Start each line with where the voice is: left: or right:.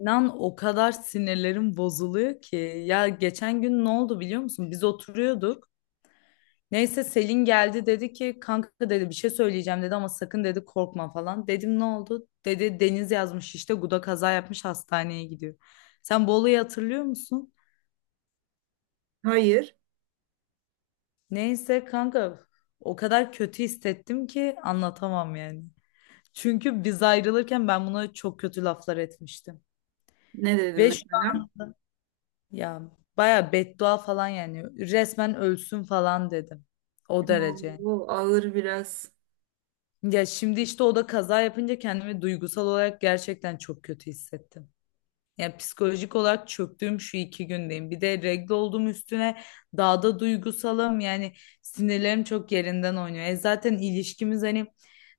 left: İnan o kadar sinirlerim bozuluyor ki. Ya geçen gün ne oldu biliyor musun? Biz oturuyorduk. Neyse Selin geldi dedi ki kanka dedi bir şey söyleyeceğim dedi ama sakın dedi korkma falan. Dedim ne oldu? Dedi Deniz yazmış işte Guda kaza yapmış hastaneye gidiyor. Sen bu olayı hatırlıyor musun?
right: Hayır.
left: Neyse kanka o kadar kötü hissettim ki anlatamam yani. Çünkü biz ayrılırken ben buna çok kötü laflar etmiştim.
right: Ne dedim
left: Ve
right: mesela?
left: ya baya beddua falan yani resmen ölsün falan dedim. O derece.
right: Bu ağır biraz.
left: Ya şimdi işte o da kaza yapınca kendimi duygusal olarak gerçekten çok kötü hissettim. Yani psikolojik olarak çöktüğüm şu iki gündeyim. Bir de regle olduğum üstüne daha da duygusalım. Yani sinirlerim çok yerinden oynuyor. E zaten ilişkimiz hani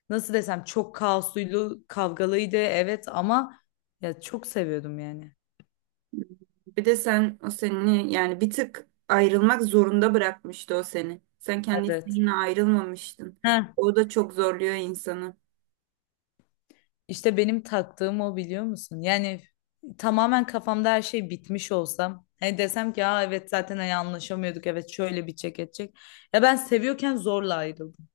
left: nasıl desem çok kaosluydu, kavgalıydı, evet, ama ya çok seviyordum yani.
right: Bir de sen o seni yani bir tık ayrılmak zorunda bırakmıştı o seni. Sen kendi
left: Evet.
right: isteğinle ayrılmamıştın.
left: Heh.
right: O da çok zorluyor insanı.
left: İşte benim taktığım o, biliyor musun? Yani tamamen kafamda her şey bitmiş olsam. Hani desem ki aa, evet, zaten hani anlaşamıyorduk, evet, şöyle bitecek edecek. Ya ben seviyorken zorla ayrıldım.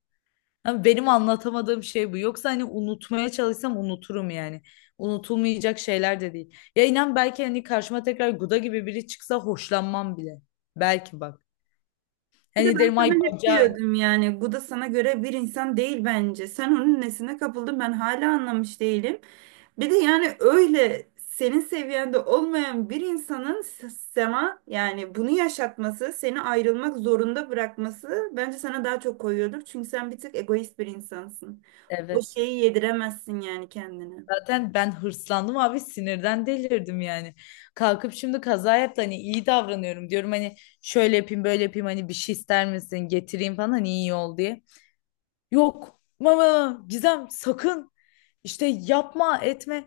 left: Ama benim anlatamadığım şey bu. Yoksa hani unutmaya çalışsam unuturum yani. Unutulmayacak şeyler de değil. Ya inan belki hani karşıma tekrar Guda gibi biri çıksa hoşlanmam bile. Belki bak.
right: Bir de
left: Hani
right: ben
left: derim ay
right: sana hep
left: bacağı.
right: diyordum yani bu da sana göre bir insan değil bence. Sen onun nesine kapıldın ben hala anlamış değilim. Bir de yani öyle senin seviyende olmayan bir insanın sana yani bunu yaşatması, seni ayrılmak zorunda bırakması bence sana daha çok koyuyordur. Çünkü sen bir tık egoist bir insansın. O
left: Evet.
right: şeyi yediremezsin yani kendine.
left: Zaten ben hırslandım abi, sinirden delirdim yani. Kalkıp şimdi kaza yaptı, hani iyi davranıyorum diyorum, hani şöyle yapayım böyle yapayım, hani bir şey ister misin getireyim falan, hani iyi ol diye. Yok mama Gizem, sakın işte yapma etme,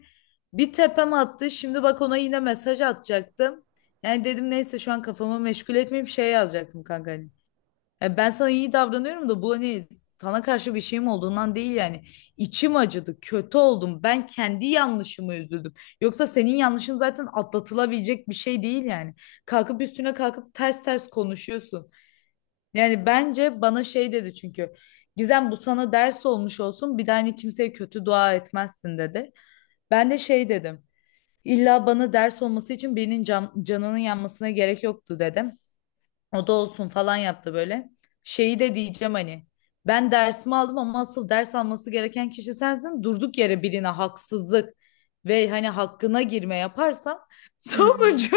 left: bir tepem attı, şimdi bak ona yine mesaj atacaktım. Yani dedim neyse şu an kafamı meşgul etmeyeyim, şey yazacaktım kanka hani. Ya ben sana iyi davranıyorum da bu hani sana karşı bir şeyim olduğundan değil yani. İçim acıdı, kötü oldum. Ben kendi yanlışımı üzüldüm. Yoksa senin yanlışın zaten atlatılabilecek bir şey değil yani. Kalkıp üstüne kalkıp ters ters konuşuyorsun. Yani bence bana şey dedi, çünkü. Gizem, bu sana ders olmuş olsun. Bir daha hani kimseye kötü dua etmezsin, dedi. Ben de şey dedim. İlla bana ders olması için birinin canının yanmasına gerek yoktu, dedim. O da olsun falan yaptı böyle. Şeyi de diyeceğim hani. Ben dersimi aldım ama asıl ders alması gereken kişi sensin. Durduk yere birine haksızlık ve hani hakkına girme yaparsan
right: Hı.
left: sonucu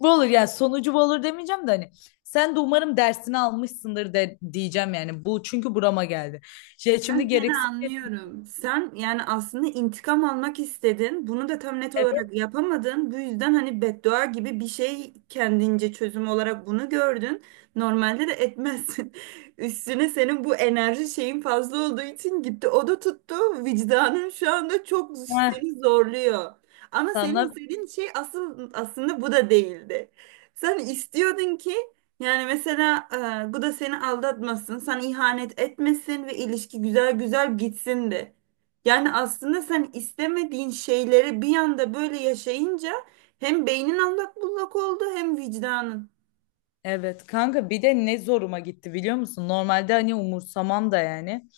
left: bu olur. Yani sonucu bu olur demeyeceğim de hani sen de umarım dersini almışsındır de diyeceğim yani. Bu çünkü burama geldi. Şey, şimdi
right: Ben seni
left: gereksiz bir
right: anlıyorum. Sen yani aslında intikam almak istedin. Bunu da tam net
left: evet,
right: olarak yapamadın. Bu yüzden hani beddua gibi bir şey kendince çözüm olarak bunu gördün. Normalde de etmezsin. Üstüne senin bu enerji şeyin fazla olduğu için gitti. O da tuttu. Vicdanın şu anda çok
left: ha,
right: seni zorluyor. Ama senin
left: sana
right: istediğin şey asıl aslında bu da değildi. Sen istiyordun ki yani mesela bu da seni aldatmasın, sana ihanet etmesin ve ilişki güzel güzel gitsin de. Yani aslında sen istemediğin şeyleri bir anda böyle yaşayınca hem beynin allak bullak oldu hem vicdanın.
left: evet kanka, bir de ne zoruma gitti biliyor musun? Normalde hani umursamam da yani.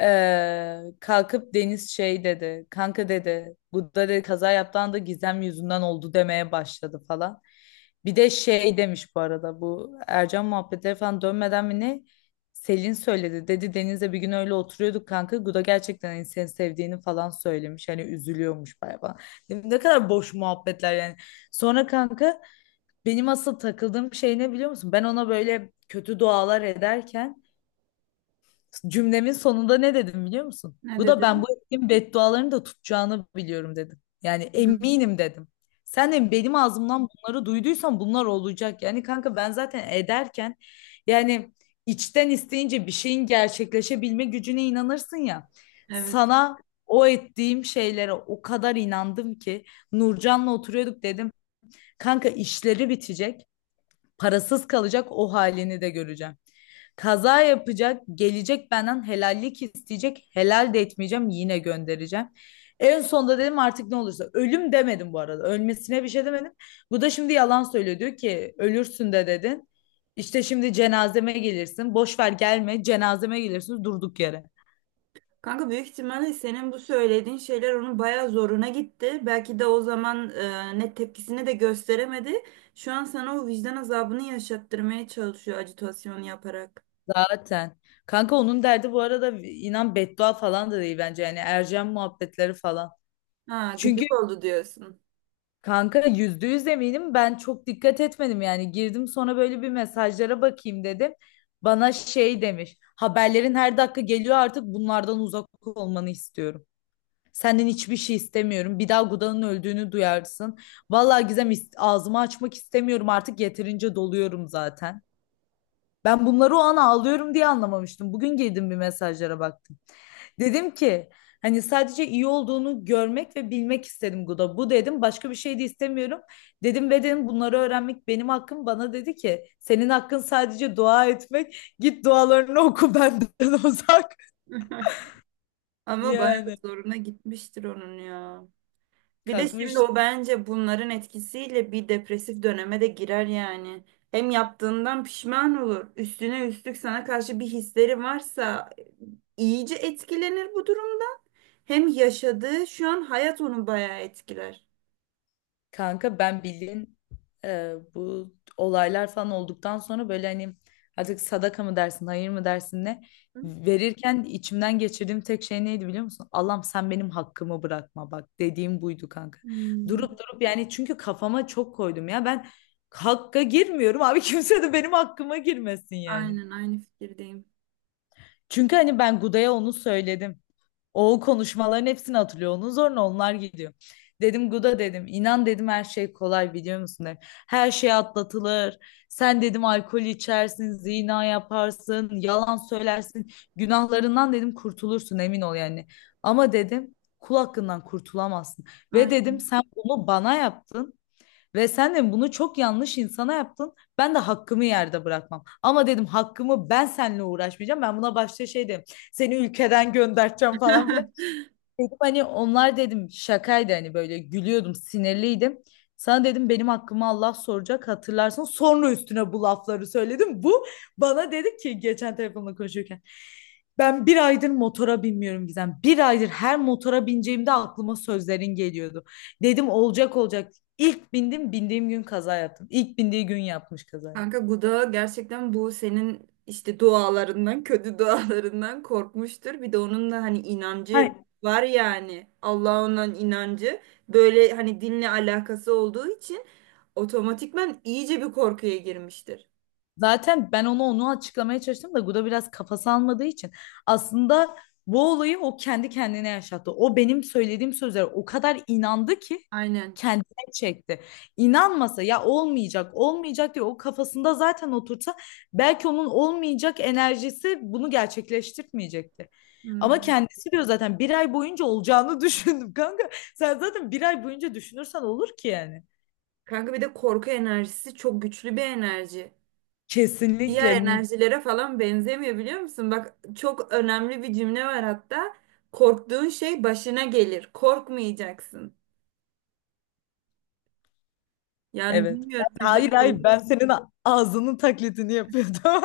left: Kalkıp Deniz şey dedi. Kanka dedi. Bu da dedi, kaza yaptığı da Gizem yüzünden oldu demeye başladı falan. Bir de şey demiş bu arada, bu Ercan muhabbetleri falan dönmeden mi ne? Selin söyledi. Dedi Deniz'le bir gün öyle oturuyorduk kanka. Guda gerçekten hani seni sevdiğini falan söylemiş. Hani üzülüyormuş bayağı falan. Dedim, ne kadar boş muhabbetler yani. Sonra kanka benim asıl takıldığım şey ne, biliyor musun? Ben ona böyle kötü dualar ederken cümlemin sonunda ne dedim, biliyor musun?
right: Ne
left: Bu da ben bu
right: dedin?
left: ettiğim beddualarını da tutacağını biliyorum dedim. Yani
right: Hı.
left: eminim dedim. Sen de benim ağzımdan bunları duyduysan bunlar olacak. Yani kanka ben zaten ederken, yani, içten isteyince bir şeyin gerçekleşebilme gücüne inanırsın ya.
right: Evet.
left: Sana o ettiğim şeylere o kadar inandım ki Nurcan'la oturuyorduk dedim. Kanka işleri bitecek, parasız kalacak, o halini de göreceğim. Kaza yapacak, gelecek benden helallik isteyecek, helal de etmeyeceğim, yine göndereceğim. En sonunda dedim artık ne olursa. Ölüm demedim bu arada. Ölmesine bir şey demedim. Bu da şimdi yalan söylüyor. Diyor ki ölürsün de dedin. İşte şimdi cenazeme gelirsin. Boş ver gelme. Cenazeme gelirsin durduk yere.
right: Kanka büyük ihtimalle senin bu söylediğin şeyler onun bayağı zoruna gitti. Belki de o zaman net tepkisini de gösteremedi. Şu an sana o vicdan azabını yaşattırmaya çalışıyor ajitasyon yaparak.
left: Zaten. Kanka onun derdi bu arada, inan, beddua falan da değil bence. Yani Ercan muhabbetleri falan.
right: Ha,
left: Çünkü
right: gıcık oldu diyorsun.
left: kanka yüzde yüz eminim, ben çok dikkat etmedim yani, girdim sonra böyle bir mesajlara bakayım dedim. Bana şey demiş, haberlerin her dakika geliyor, artık bunlardan uzak olmanı istiyorum. Senden hiçbir şey istemiyorum. Bir daha Guda'nın öldüğünü duyarsın. Vallahi Gizem, ağzımı açmak istemiyorum artık, yeterince doluyorum zaten. Ben bunları o an ağlıyorum diye anlamamıştım. Bugün girdim bir mesajlara baktım. Dedim ki hani sadece iyi olduğunu görmek ve bilmek istedim Guda. Bu dedim, başka bir şey de istemiyorum. Dedim ve dedim bunları öğrenmek benim hakkım. Bana dedi ki senin hakkın sadece dua etmek. Git dualarını oku benden uzak.
right: Ama bayağı
left: Yani
right: zoruna gitmiştir onun ya. Bir de şimdi
left: kalkmış.
right: o bence bunların etkisiyle bir depresif döneme de girer yani. Hem yaptığından pişman olur. Üstüne üstlük sana karşı bir hisleri varsa iyice etkilenir bu durumda. Hem yaşadığı şu an hayat onu bayağı etkiler.
left: Kanka ben bildiğin bu olaylar falan olduktan sonra böyle hani artık sadaka mı dersin, hayır mı dersin, ne verirken içimden geçirdiğim tek şey neydi biliyor musun? Allah'ım sen benim hakkımı bırakma, bak dediğim buydu kanka. Durup
right: Hmm,
left: durup yani, çünkü kafama çok koydum ya, ben hakka girmiyorum abi, kimse de benim hakkıma girmesin yani.
right: aynen aynı fikirdeyim.
left: Çünkü hani ben Guda'ya onu söyledim. O konuşmaların hepsini hatırlıyor. Onun zoruna onlar gidiyor. Dedim Guda dedim, inan dedim her şey kolay biliyor musun dedim. Her şey atlatılır. Sen dedim alkol içersin, zina yaparsın, yalan söylersin. Günahlarından dedim kurtulursun, emin ol yani. Ama dedim kul hakkından kurtulamazsın. Ve dedim sen bunu bana yaptın. Ve sen de bunu çok yanlış insana yaptın. Ben de hakkımı yerde bırakmam. Ama dedim hakkımı ben seninle uğraşmayacağım. Ben buna başta şey dedim. Seni ülkeden göndereceğim falan filan. Dedim hani onlar dedim şakaydı, hani böyle gülüyordum, sinirliydim. Sana dedim benim hakkımı Allah soracak, hatırlarsın. Sonra üstüne bu lafları söyledim. Bu bana dedi ki geçen telefonla konuşurken, ben bir aydır motora binmiyorum Gizem. Bir aydır her motora bineceğimde aklıma sözlerin geliyordu. Dedim olacak olacak. İlk bindim, bindiğim gün kaza yaptım. İlk bindiği gün yapmış kazayı.
right: Kanka Guda gerçekten bu senin işte dualarından, kötü dualarından korkmuştur. Bir de onun da hani
left: Hayır.
right: inancı var yani. Allah'a olan inancı böyle hani dinle alakası olduğu için otomatikman iyice bir korkuya girmiştir.
left: Zaten ben onu açıklamaya çalıştım da Guda biraz kafası almadığı için, aslında bu olayı o kendi kendine yaşattı. O benim söylediğim sözlere o kadar inandı ki
right: Aynen.
left: kendine çekti. İnanmasa ya olmayacak, olmayacak diye o kafasında zaten otursa, belki onun olmayacak enerjisi bunu gerçekleştirmeyecekti. Ama
right: Hmm.
left: kendisi diyor zaten bir ay boyunca olacağını düşündüm kanka. Sen zaten bir ay boyunca düşünürsen olur ki yani.
right: Kanka bir de korku enerjisi çok güçlü bir enerji. Diğer
left: Kesinlikle.
right: enerjilere falan benzemiyor biliyor musun? Bak çok önemli bir cümle var hatta. Korktuğun şey başına gelir. Korkmayacaksın. Yani
left: Evet.
right: bilmiyorum o
left: Hayır,
right: yüzden
left: hayır, ben
right: korku
left: senin ağzının taklidini yapıyordum.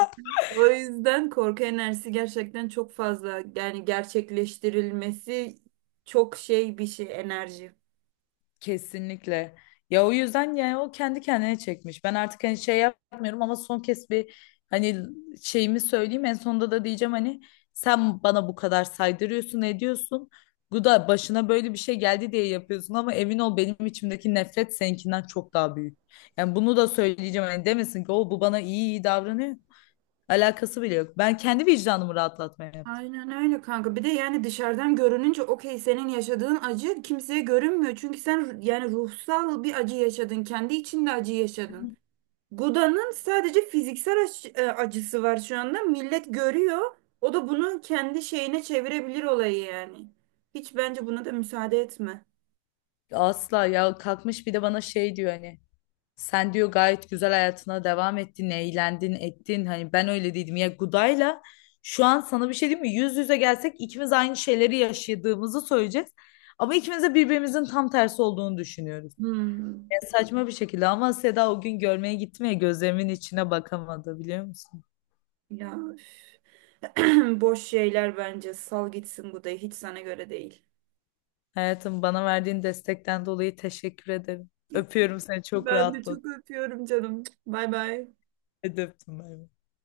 right: o yüzden korku enerjisi gerçekten çok fazla yani gerçekleştirilmesi çok şey bir şey enerji.
left: Kesinlikle. Ya o yüzden yani o kendi kendine çekmiş. Ben artık hani şey yapmıyorum ama son kez bir, hani, şeyimi söyleyeyim. En sonunda da diyeceğim hani sen bana bu kadar saydırıyorsun, ediyorsun. Bu da başına böyle bir şey geldi diye yapıyorsun ama emin ol benim içimdeki nefret seninkinden çok daha büyük. Yani bunu da söyleyeceğim, hani demesin ki o bu bana iyi iyi davranıyor. Alakası bile yok. Ben kendi vicdanımı rahatlatmaya yaptım.
right: Aynen öyle kanka. Bir de yani dışarıdan görününce okey senin yaşadığın acı kimseye görünmüyor. Çünkü sen yani ruhsal bir acı yaşadın. Kendi içinde acı yaşadın. Guda'nın sadece fiziksel acısı var şu anda. Millet görüyor. O da bunu kendi şeyine çevirebilir olayı yani. Hiç bence buna da müsaade etme.
left: Asla. Ya kalkmış bir de bana şey diyor, hani sen diyor gayet güzel hayatına devam ettin, eğlendin, ettin. Hani ben öyle dedim ya Guda'yla, şu an sana bir şey diyeyim mi? Yüz yüze gelsek ikimiz aynı şeyleri yaşadığımızı söyleyeceğiz. Ama ikimiz de birbirimizin tam tersi olduğunu düşünüyoruz.
right: Hmm.
left: Ya saçma bir şekilde ama Seda o gün görmeye gitti mi ya, gözlerimin içine bakamadı biliyor musun?
right: Ya üf. Boş şeyler bence. Sal gitsin bu da hiç sana göre değil.
left: Hayatım, bana verdiğin destekten dolayı teşekkür ederim. Öpüyorum seni, çok
right: Ben de
left: rahatladım.
right: çok öpüyorum canım. Bay bay.
left: Hadi öptüm. Bay bay.